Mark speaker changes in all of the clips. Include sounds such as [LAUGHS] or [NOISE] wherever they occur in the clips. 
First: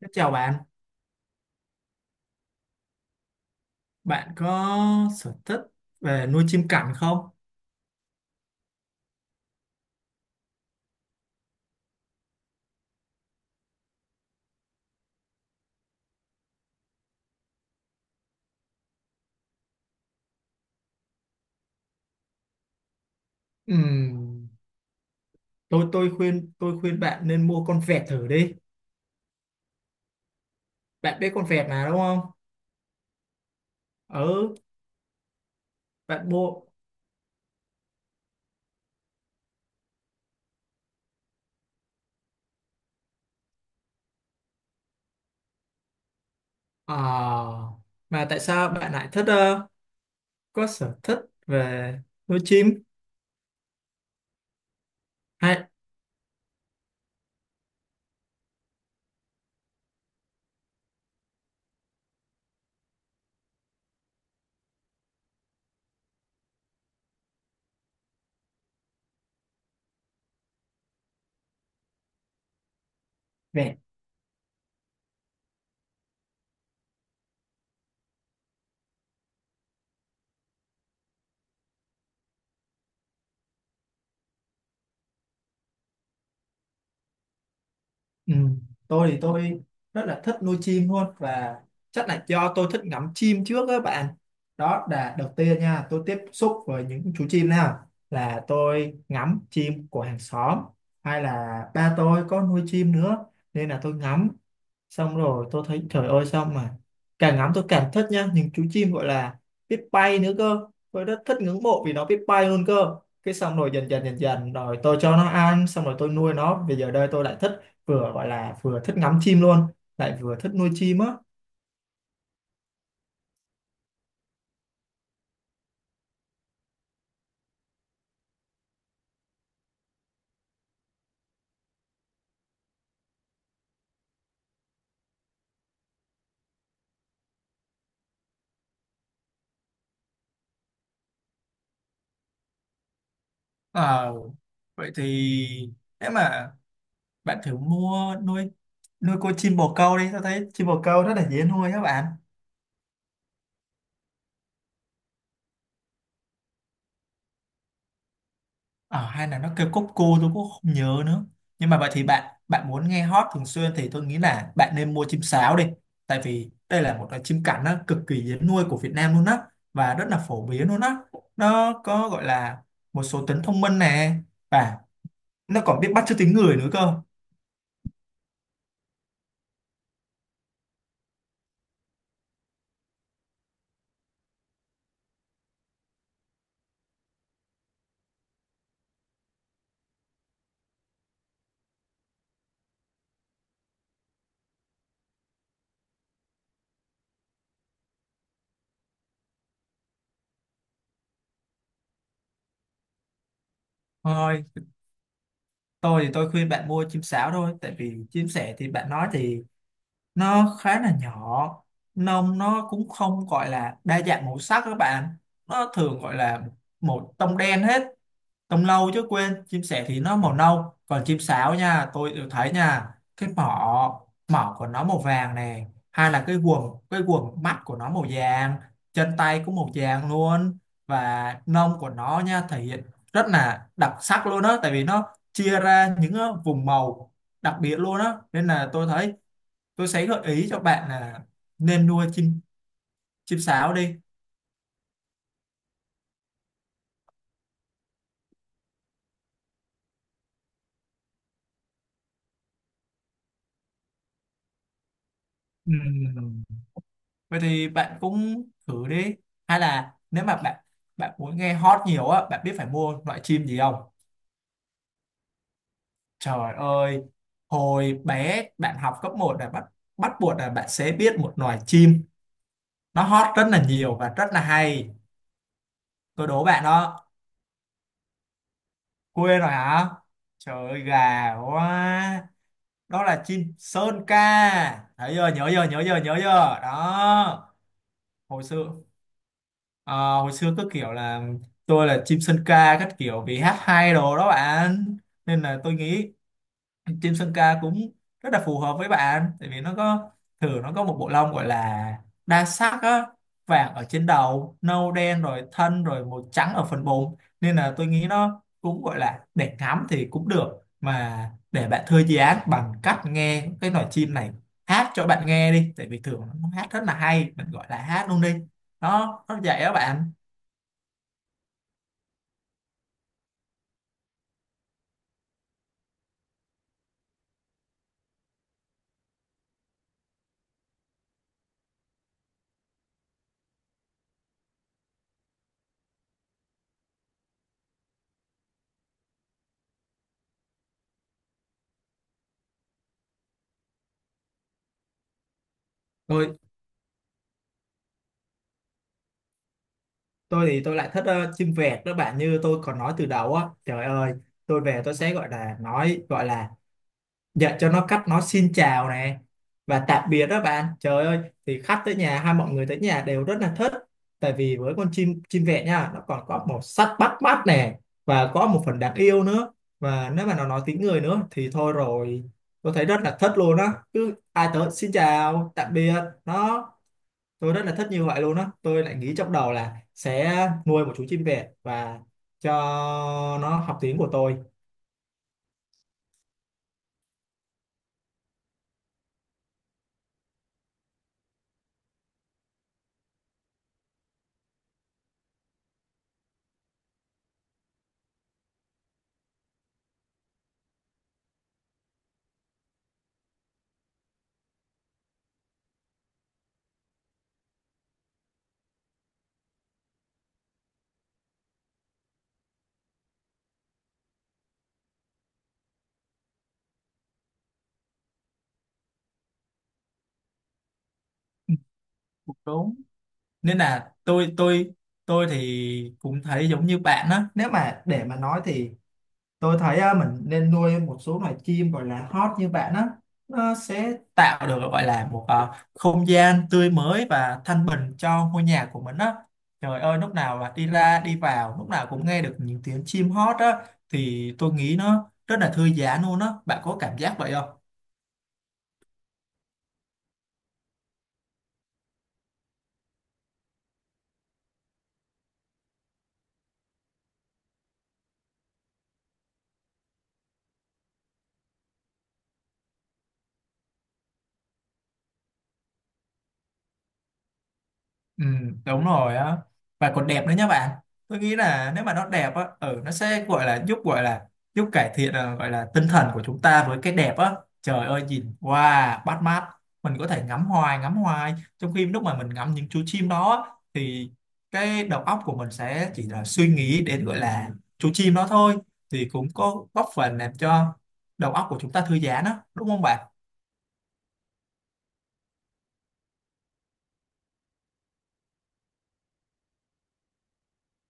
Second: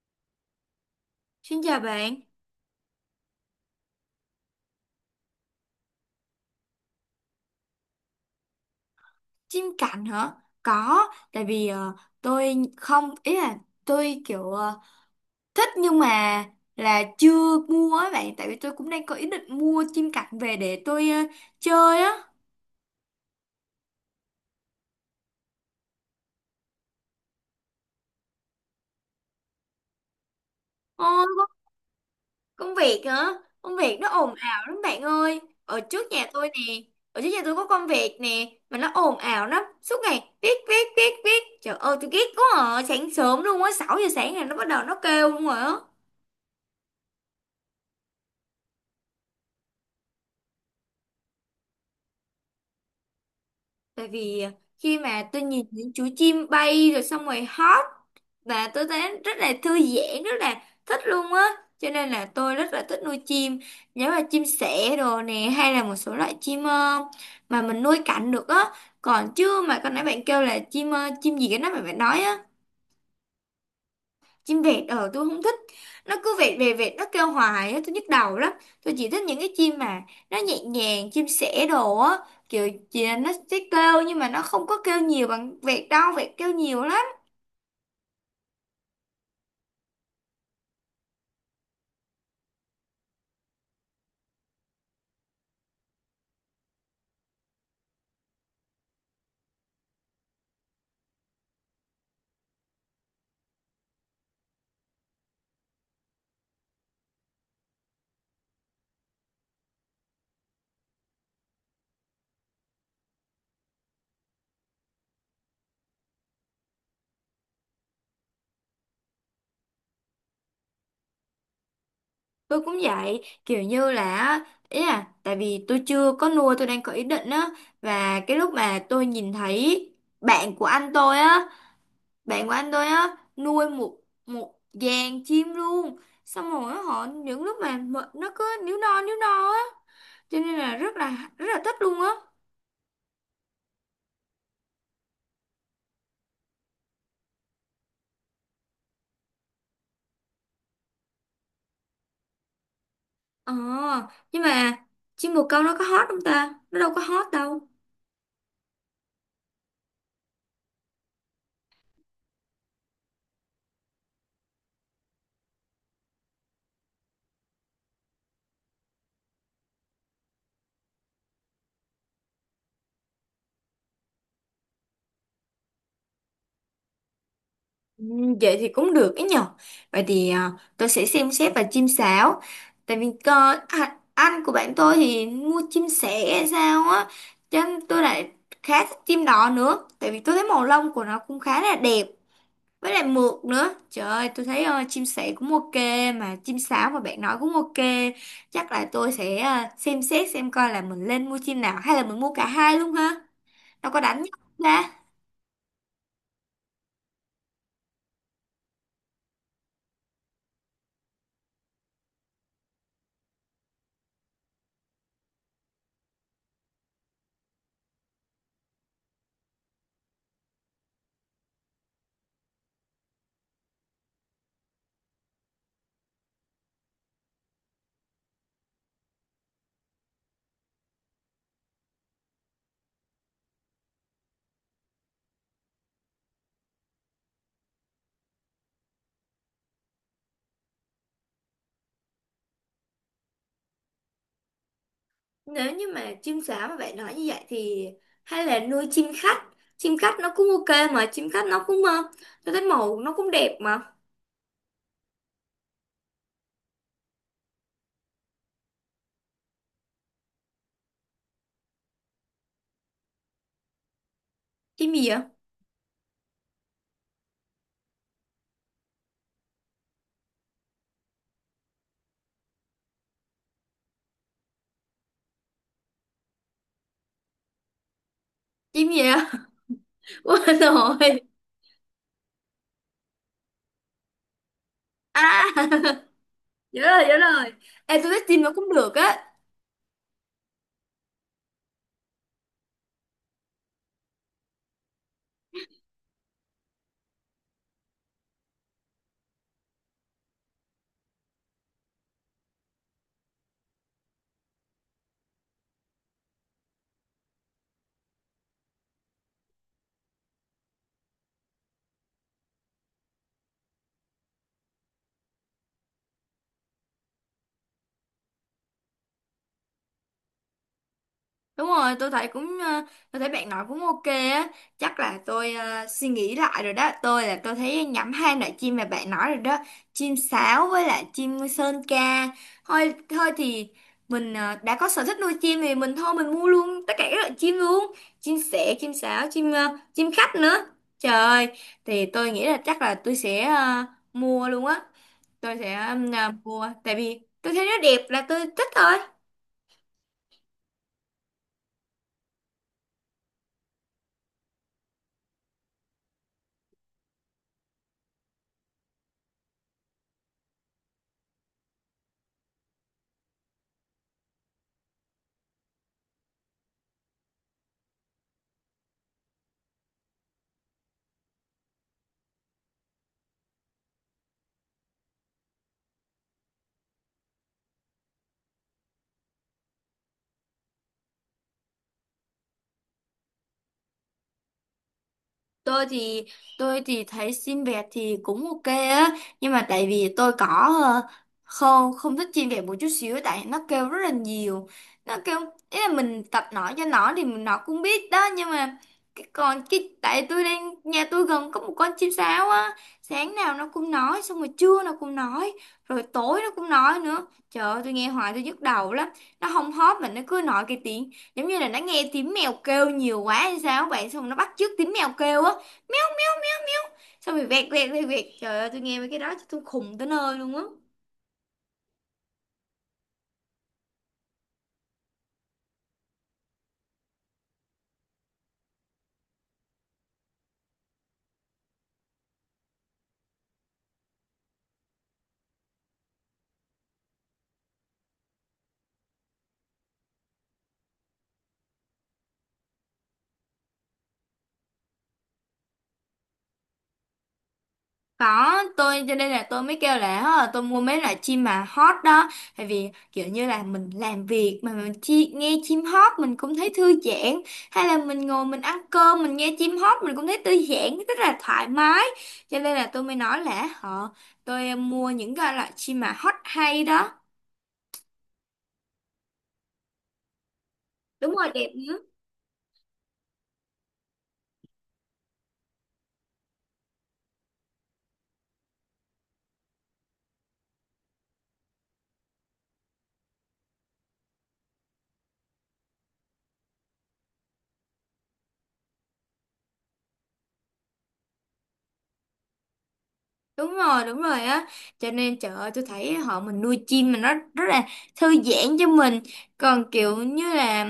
Speaker 1: Thế chào bạn,
Speaker 2: Xin chào bạn,
Speaker 1: bạn có sở thích về nuôi chim cảnh không?
Speaker 2: chim cảnh hả? Có, tại vì tôi không, ý là tôi kiểu thích nhưng mà là chưa mua á bạn, tại vì tôi cũng đang có ý định mua chim cảnh về để tôi chơi á.
Speaker 1: Ừm, tôi khuyên bạn nên mua con vẹt thử đi. Bạn
Speaker 2: Ôi,
Speaker 1: biết con
Speaker 2: có-
Speaker 1: vẹt mà đúng không?
Speaker 2: công việc hả? Công việc nó ồn
Speaker 1: Ừ,
Speaker 2: ào lắm bạn ơi. Ở trước nhà
Speaker 1: bạn
Speaker 2: tôi
Speaker 1: mua.
Speaker 2: nè, ở trước nhà tôi có con vẹt nè, mà nó ồn ào lắm, suốt ngày viết viết viết viết. Trời ơi, tôi ghét quá à, sáng sớm luôn á, 6 giờ sáng là nó bắt đầu nó kêu luôn rồi á.
Speaker 1: Ờ, mà tại sao bạn lại thích có sở thích về nuôi chim?
Speaker 2: Tại vì khi mà tôi nhìn
Speaker 1: Hay
Speaker 2: những chú chim bay rồi xong rồi hót và tôi thấy rất là thư giãn, rất là thích luôn á. Cho nên là tôi rất là thích nuôi chim, giống là chim sẻ đồ nè hay là một số loại chim mà mình nuôi cảnh được á. Còn chứ mà con nãy bạn kêu là chim chim gì cái đó mà bạn nói á,
Speaker 1: vẹt.
Speaker 2: chim vẹt ờ tôi không thích, nó cứ vẹt về vẹt nó kêu hoài á, tôi nhức đầu lắm. Tôi chỉ thích những cái chim mà nó nhẹ nhàng, chim sẻ đồ á, kiểu chỉ là nó sẽ kêu nhưng mà nó không có kêu nhiều bằng vẹt đâu, vẹt kêu nhiều lắm.
Speaker 1: Ừ, tôi thì tôi rất là thích nuôi chim luôn, và chắc là do tôi thích ngắm chim trước các bạn. Đó là đầu tiên nha, tôi tiếp xúc với những chú chim nào là tôi ngắm chim của hàng xóm, hay là ba tôi có nuôi chim nữa, nên là tôi ngắm. Xong rồi tôi thấy trời ơi, sao mà càng ngắm tôi càng thích nha, những chú chim gọi là biết bay nữa cơ. Tôi rất thích, ngưỡng mộ vì nó biết bay luôn cơ. Cái xong rồi dần dần dần dần rồi tôi cho nó ăn, xong rồi tôi nuôi nó, bây giờ đây tôi lại thích, vừa gọi là vừa thích ngắm chim luôn, lại vừa thích nuôi chim á.
Speaker 2: Tôi cũng vậy, kiểu như là á, ý là tại vì tôi chưa có nuôi, tôi đang có ý định á. Và cái lúc mà tôi nhìn thấy bạn của anh tôi á, nuôi một một dàn chim luôn. Xong rồi á, họ những lúc mà mệt, nó cứ níu no á, cho nên là rất là thích luôn á.
Speaker 1: Ờ, vậy thì nếu mà bạn thử mua nuôi, nuôi con chim bồ câu đi, tôi thấy chim bồ câu rất là dễ nuôi các bạn.
Speaker 2: Ờ, nhưng mà chim bồ câu nó có hot không ta, nó đâu có hot đâu.
Speaker 1: Ờ, hay là nó kêu cốc cu, tôi cũng không nhớ nữa. Nhưng mà vậy thì bạn bạn muốn nghe hót thường xuyên thì tôi nghĩ là bạn nên mua chim sáo đi. Tại vì đây là một loại chim cảnh nó cực kỳ dễ nuôi của Việt Nam luôn á, và rất là phổ biến luôn á. Nó có gọi là một số tính thông minh nè, và nó còn biết bắt chước tiếng người nữa cơ.
Speaker 2: Ừ, vậy thì cũng được ấy nhở. Vậy thì tôi sẽ xem xét và chim sáo, tại vì cơ à, anh của bạn tôi thì mua chim sẻ hay sao á, cho nên tôi lại khá thích chim đỏ nữa, tại vì tôi thấy màu lông của nó cũng khá là đẹp, với lại mượt nữa. Trời ơi, tôi thấy chim sẻ cũng ok, mà chim sáo mà bạn nói cũng ok. Chắc là tôi sẽ xem xét xem coi là mình lên mua chim nào, hay là mình mua cả hai luôn ha, đâu có đánh nhau
Speaker 1: Thôi,
Speaker 2: ra.
Speaker 1: tôi thì tôi khuyên bạn mua chim sáo thôi, tại vì chim sẻ thì bạn nói thì nó khá là nhỏ, nông nó cũng không gọi là đa dạng màu sắc các bạn, nó thường gọi là một tông đen hết, tông lâu chứ quên, chim sẻ thì nó màu nâu, còn chim sáo nha tôi đều thấy nha, cái mỏ, mỏ của nó màu vàng nè, hay là cái guồng mắt của nó màu vàng, chân tay cũng màu vàng luôn, và nông của nó nha thể hiện rất là đặc sắc luôn á, tại vì nó chia ra những vùng màu đặc biệt luôn á, nên là tôi thấy tôi sẽ gợi ý cho bạn là nên nuôi chim, chim sáo đi.
Speaker 2: Nếu như mà chim sáo mà bạn nói như vậy thì hay là nuôi chim khách, chim khách nó cũng ok mà, chim khách nó cũng tôi thấy màu nó cũng đẹp mà.
Speaker 1: Ừ, vậy thì bạn cũng thử đi, hay là nếu mà bạn bạn muốn nghe hot nhiều á, bạn biết phải mua loại chim gì không?
Speaker 2: Chim gì vậy?
Speaker 1: Trời ơi, hồi bé bạn học cấp một là bắt, bắt buộc là bạn sẽ biết một loài chim, nó hot rất là nhiều và rất là hay. Tôi đố bạn đó.
Speaker 2: Chim gì vậy?
Speaker 1: Quên rồi hả?
Speaker 2: [LAUGHS] Quên
Speaker 1: Trời ơi, gà
Speaker 2: rồi.
Speaker 1: quá. Đó là chim sơn ca, thấy chưa, nhớ chưa, nhớ
Speaker 2: À
Speaker 1: chưa,
Speaker 2: [LAUGHS]
Speaker 1: nhớ chưa
Speaker 2: nhớ rồi, nhớ rồi.
Speaker 1: đó.
Speaker 2: Ê, tôi thích chim
Speaker 1: Hồi
Speaker 2: nó
Speaker 1: xưa,
Speaker 2: cũng được á.
Speaker 1: ờ, hồi xưa cứ kiểu là tôi là chim sơn ca các kiểu vì hát hay đồ đó bạn, nên là tôi nghĩ chim sơn ca cũng rất là phù hợp với bạn, tại vì nó có, thử nó có một bộ lông gọi là đa sắc á, vàng ở trên đầu, nâu đen rồi thân, rồi màu trắng ở phần bụng, nên là tôi nghĩ nó cũng gọi là để ngắm thì cũng được, mà để bạn thư giãn bằng cách nghe cái loài chim này hát cho bạn nghe đi, tại vì thường nó hát rất là hay, mình gọi là hát luôn đi đó, nó vậy đó bạn.
Speaker 2: Đúng rồi, tôi thấy cũng tôi thấy bạn nói cũng ok á. Chắc là tôi suy nghĩ lại rồi đó. Tôi là tôi thấy nhắm hai loại chim mà bạn nói rồi đó. Chim sáo với lại chim sơn ca. Thôi thôi thì mình đã có sở thích nuôi chim thì mình thôi mình mua luôn tất cả các loại chim luôn. Chim sẻ, chim sáo, chim chim khách nữa. Trời ơi, thì tôi nghĩ là chắc là tôi sẽ mua luôn á. Tôi sẽ
Speaker 1: Tôi
Speaker 2: mua tại vì tôi thấy nó đẹp là tôi thích thôi.
Speaker 1: tôi thì tôi lại thích chim vẹt đó bạn, như tôi còn nói từ đầu á, trời ơi, tôi về tôi sẽ gọi là nói, gọi là dạy cho nó cách nói xin chào này và tạm biệt đó bạn. Trời ơi, thì khách tới nhà hay mọi người tới nhà đều rất là thích, tại vì với con chim, chim vẹt nha, nó còn có màu sắc bắt mắt nè, và có một phần đáng yêu nữa, và nếu mà nó nói tiếng người nữa thì thôi rồi, tôi thấy rất là thích luôn á, cứ ai tới xin chào tạm biệt nó, tôi rất là thích như vậy luôn á, tôi lại nghĩ trong đầu là sẽ nuôi một chú chim vẹt và cho nó học tiếng của tôi.
Speaker 2: tôi thì tôi thì thấy xin vẹt thì cũng ok á, nhưng mà tại vì tôi có ờ, không không thích xin vẹt một chút xíu, tại nó kêu rất là nhiều. Nó kêu, ý là mình tập nói cho nó thì mình- nó cũng biết đó, nhưng mà cái còn cái tại tôi đang nhà tôi gần có một con chim sáo á. Sáng nào nó cũng nói, xong rồi trưa nó cũng nói, rồi tối nó cũng nói nữa. Trời ơi, tôi nghe hoài tôi nhức đầu lắm. Nó không hót mà nó cứ nói cái tiếng giống như là nó nghe tiếng mèo kêu nhiều quá hay sao bạn, xong rồi nó bắt chước tiếng mèo kêu á, xong rồi vẹt vẹt vẹt vẹt. Trời ơi, tôi nghe mấy cái đó tôi khùng tới nơi luôn á.
Speaker 1: Ừ, cũng đúng, nên là tôi tôi thì cũng thấy giống như bạn á, nếu mà để mà nói thì tôi thấy á, mình nên nuôi một số loài chim gọi là hót như bạn á, nó sẽ tạo được gọi là một không gian tươi mới và thanh bình cho ngôi nhà của mình á. Trời ơi, lúc nào là đi ra đi vào lúc nào cũng nghe được những tiếng chim hót á, thì tôi nghĩ nó rất là thư giãn luôn á, bạn có cảm giác vậy không?
Speaker 2: Có, tôi cho nên là tôi mới kêu là "Hả, tôi mua mấy loại chim mà hót đó, tại vì kiểu như là mình làm việc mà mình chi, nghe chim hót mình cũng thấy thư giãn, hay là mình ngồi mình ăn cơm mình nghe chim hót mình cũng thấy thư giãn rất là thoải mái. Cho nên là tôi mới nói là họ tôi mua những cái loại chim mà hót hay đó.
Speaker 1: Ừ, đúng rồi á, và còn đẹp nữa nhá bạn. Tôi
Speaker 2: Đúng
Speaker 1: nghĩ
Speaker 2: rồi, đẹp.
Speaker 1: là nếu mà nó đẹp á, ừ, nó sẽ gọi là giúp, gọi là giúp cải thiện à, gọi là tinh thần của chúng ta với cái đẹp á. Trời ơi, nhìn wow, bắt mắt, mình có thể ngắm hoài ngắm hoài, trong khi lúc mà mình ngắm những chú chim đó á, thì cái đầu óc của mình sẽ chỉ là suy nghĩ đến gọi là chú chim đó thôi, thì cũng có góp phần làm cho đầu óc của chúng ta thư giãn á, đúng không bạn?
Speaker 2: Đúng rồi, đúng rồi á. Cho nên trời ơi, tôi thấy họ mình nuôi chim mà nó rất là thư giãn cho mình. Còn kiểu như là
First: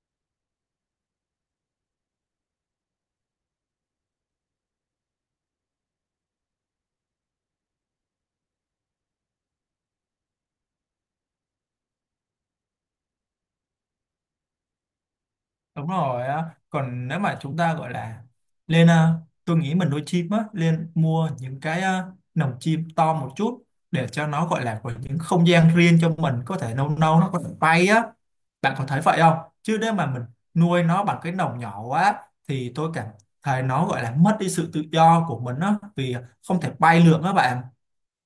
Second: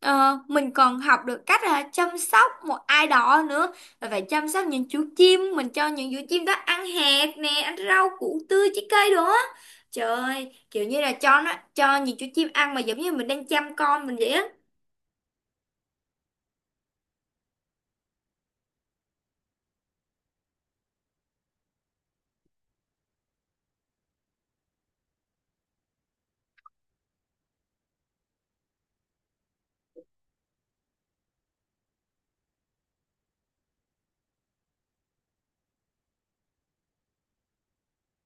Speaker 2: mình còn học được cách là chăm sóc một ai đó nữa, rồi phải chăm sóc những chú chim, mình cho những chú chim đó ăn hạt nè, ăn rau củ tươi trái cây đồ á. Trời ơi, kiểu như là cho nó cho những chú chim ăn mà giống như mình đang chăm con mình vậy á.
Speaker 1: Đúng rồi á, còn nếu mà chúng ta gọi là lên à, tôi nghĩ mình nuôi chim á, lên mua những cái à, lồng chim to một chút, để cho nó gọi là có những không gian riêng cho mình, có thể nâu nâu nó có thể bay á, bạn có thấy vậy không? Chứ nếu mà mình nuôi nó bằng cái lồng nhỏ quá, thì tôi cảm thấy nó gọi là mất đi sự tự do của mình á, vì không thể bay lượn á bạn.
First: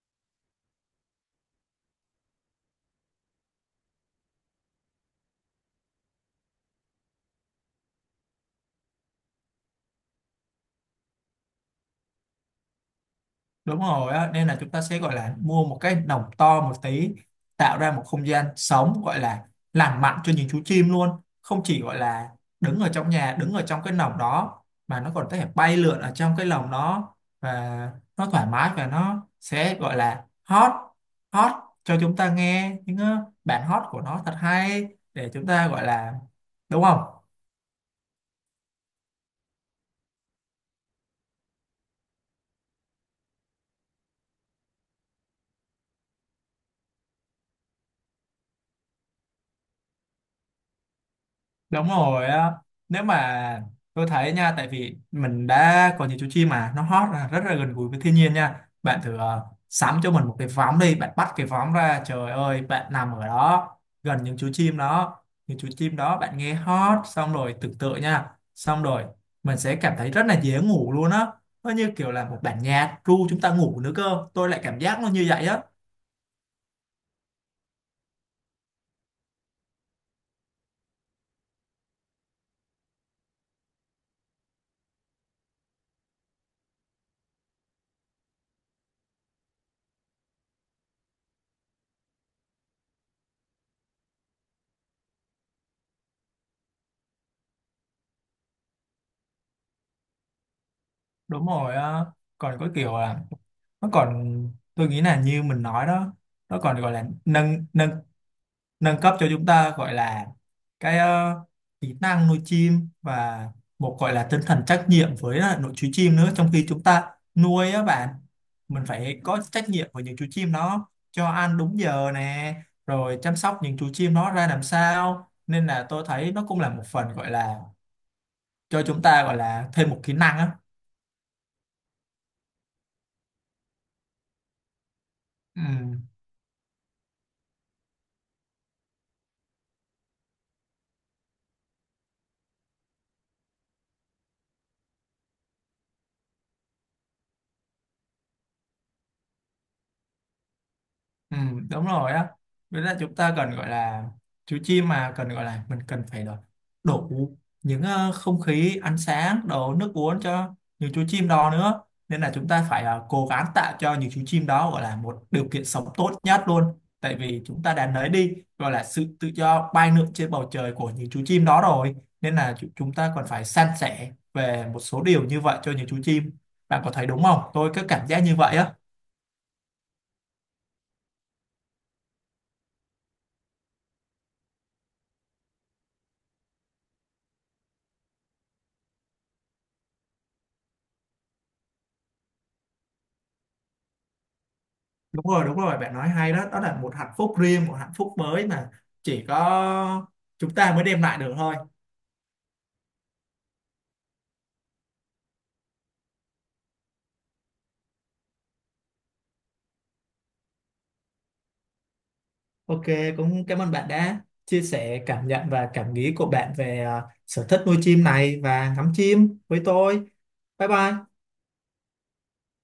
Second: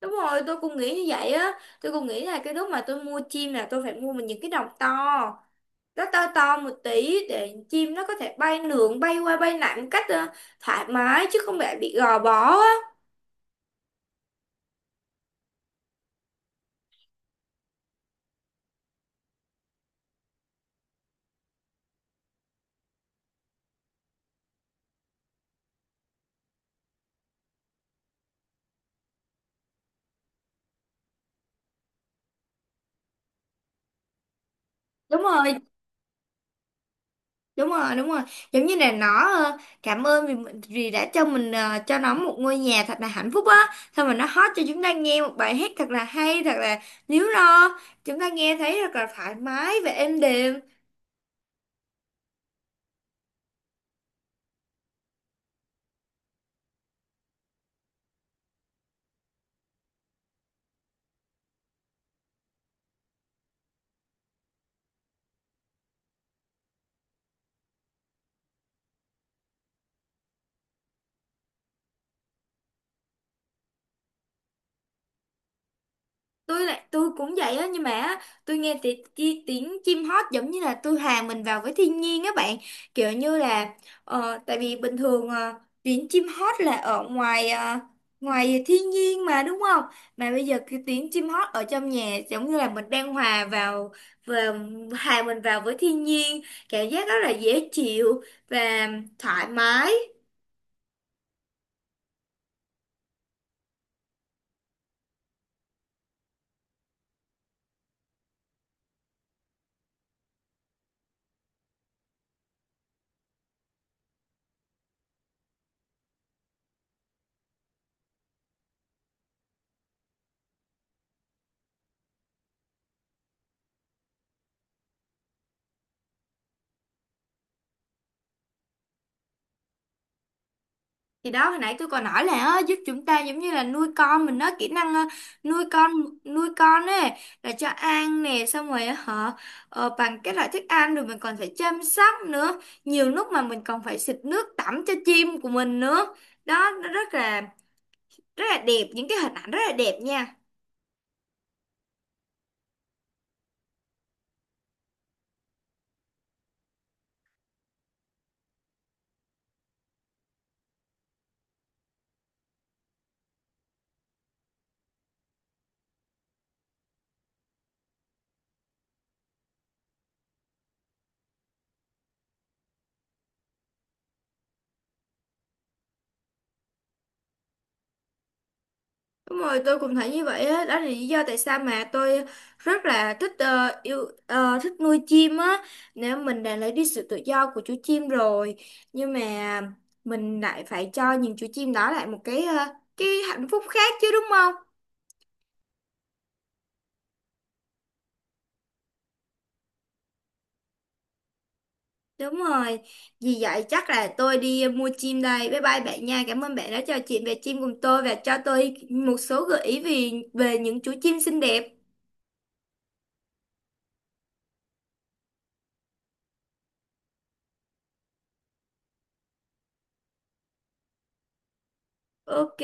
Speaker 2: Đúng rồi, tôi cũng nghĩ như vậy á. Tôi cũng nghĩ là cái lúc mà tôi mua chim là tôi phải mua mình những cái đồng to, nó to to một tí để chim nó có thể bay lượn bay qua bay lại một cách thoải mái chứ không phải bị gò bó á.
Speaker 1: Đúng rồi á, nên là chúng ta sẽ gọi là mua một cái lồng to một tí, tạo ra một không gian sống gọi là lành mạnh cho những chú chim luôn, không chỉ gọi là đứng ở trong nhà, đứng ở trong cái lồng đó, mà nó còn có thể bay lượn ở trong cái lồng đó, và nó thoải mái và nó sẽ gọi là hót, hót cho chúng ta nghe những bản hót của nó thật hay,
Speaker 2: đúng
Speaker 1: để chúng
Speaker 2: rồi
Speaker 1: ta gọi là, đúng không?
Speaker 2: đúng rồi đúng rồi, giống như là nó cảm ơn vì mình- vì đã cho mình cho nó một ngôi nhà thật là hạnh phúc á, xong rồi nó hót cho chúng ta nghe một bài hát thật là hay, thật là líu lo, chúng ta nghe thấy thật là thoải mái và êm đềm.
Speaker 1: Đúng rồi á. Nếu mà, tôi thấy nha, tại vì mình đã có những chú chim mà nó hót là rất là gần gũi với thiên nhiên nha. Bạn thử sắm cho mình một cái võng đi, bạn bắt cái võng ra, trời ơi, bạn nằm ở đó gần những chú chim đó, những chú chim đó bạn nghe hót xong rồi tưởng tượng nha, xong rồi mình sẽ cảm thấy rất là dễ ngủ luôn á. Nó như kiểu là một bản nhạc ru chúng ta ngủ nữa cơ. Tôi lại cảm giác nó như vậy á.
Speaker 2: Tôi cũng vậy á, nhưng mà á, tôi nghe tiếng ti, tiếng chim hót giống như là tôi hòa mình vào với thiên nhiên á bạn. Kiểu như là tại vì bình thường tiếng chim hót là ở ngoài ngoài thiên nhiên mà đúng không, mà bây giờ cái tiếng chim hót ở trong nhà giống như là mình đang hòa vào và hòa mình vào với thiên nhiên, cảm giác rất là dễ chịu và thoải mái.
Speaker 1: Đúng rồi á. Còn có kiểu là nó còn, tôi nghĩ là như mình nói đó, nó còn gọi là nâng, nâng cấp cho chúng ta gọi là cái kỹ năng nuôi chim, và một gọi là tinh thần trách nhiệm với lại nội chú chim nữa, trong khi chúng ta nuôi á bạn, mình phải có trách nhiệm với những chú chim đó, cho ăn đúng giờ nè, rồi chăm sóc những chú chim đó ra làm sao, nên là tôi thấy nó cũng là một phần gọi là cho chúng ta gọi là thêm một kỹ năng á.
Speaker 2: Thì đó, hồi nãy tôi còn nói là á, giúp chúng ta giống như là nuôi con mình á, kỹ năng á,
Speaker 1: Ừ.
Speaker 2: nuôi con nuôi con ấy, là cho ăn nè, xong rồi họ bằng các loại thức ăn, rồi mình còn phải chăm sóc nữa, nhiều lúc mà mình còn phải xịt nước tắm cho chim của mình nữa. Đó, nó rất là đẹp, những cái hình ảnh rất là đẹp nha.
Speaker 1: Ừ, đúng rồi á, với là chúng ta cần gọi là chú chim mà cần gọi là mình cần phải đổ đủ những không khí, ánh sáng, đồ, nước uống cho những chú chim đó nữa, nên là chúng ta phải cố gắng tạo cho những chú chim đó gọi là một điều kiện sống tốt nhất luôn, tại vì chúng ta đã lấy đi gọi là sự tự do bay lượn trên bầu trời của những chú chim đó rồi, nên là chu- chúng ta còn phải san sẻ về một số điều như vậy cho những chú chim, bạn có thấy đúng không, tôi có cảm giác như vậy á.
Speaker 2: Đúng rồi, tôi cũng thấy như vậy á, đó là lý do tại sao mà tôi rất là thích yêu thích nuôi chim á. Nếu mình đã lấy đi sự tự do của chú chim rồi, nhưng mà mình lại phải cho những chú chim đó lại một cái cái hạnh phúc khác chứ đúng không?
Speaker 1: Đúng rồi đúng rồi, bạn nói hay đó, đó là một hạnh phúc riêng, một hạnh phúc mới mà chỉ có chúng ta mới đem lại được thôi.
Speaker 2: Đúng rồi. Vì vậy chắc là tôi đi mua chim đây. Bye bye bạn nha. Cảm ơn bạn đã trò chuyện về chim cùng tôi và cho tôi một số gợi ý về về những chú chim xinh đẹp.
Speaker 1: Ok, cũng cảm ơn bạn đã chia sẻ cảm nhận và cảm nghĩ của bạn về à, sở thích nuôi chim này và ngắm chim với tôi. Bye bye.
Speaker 2: Ok.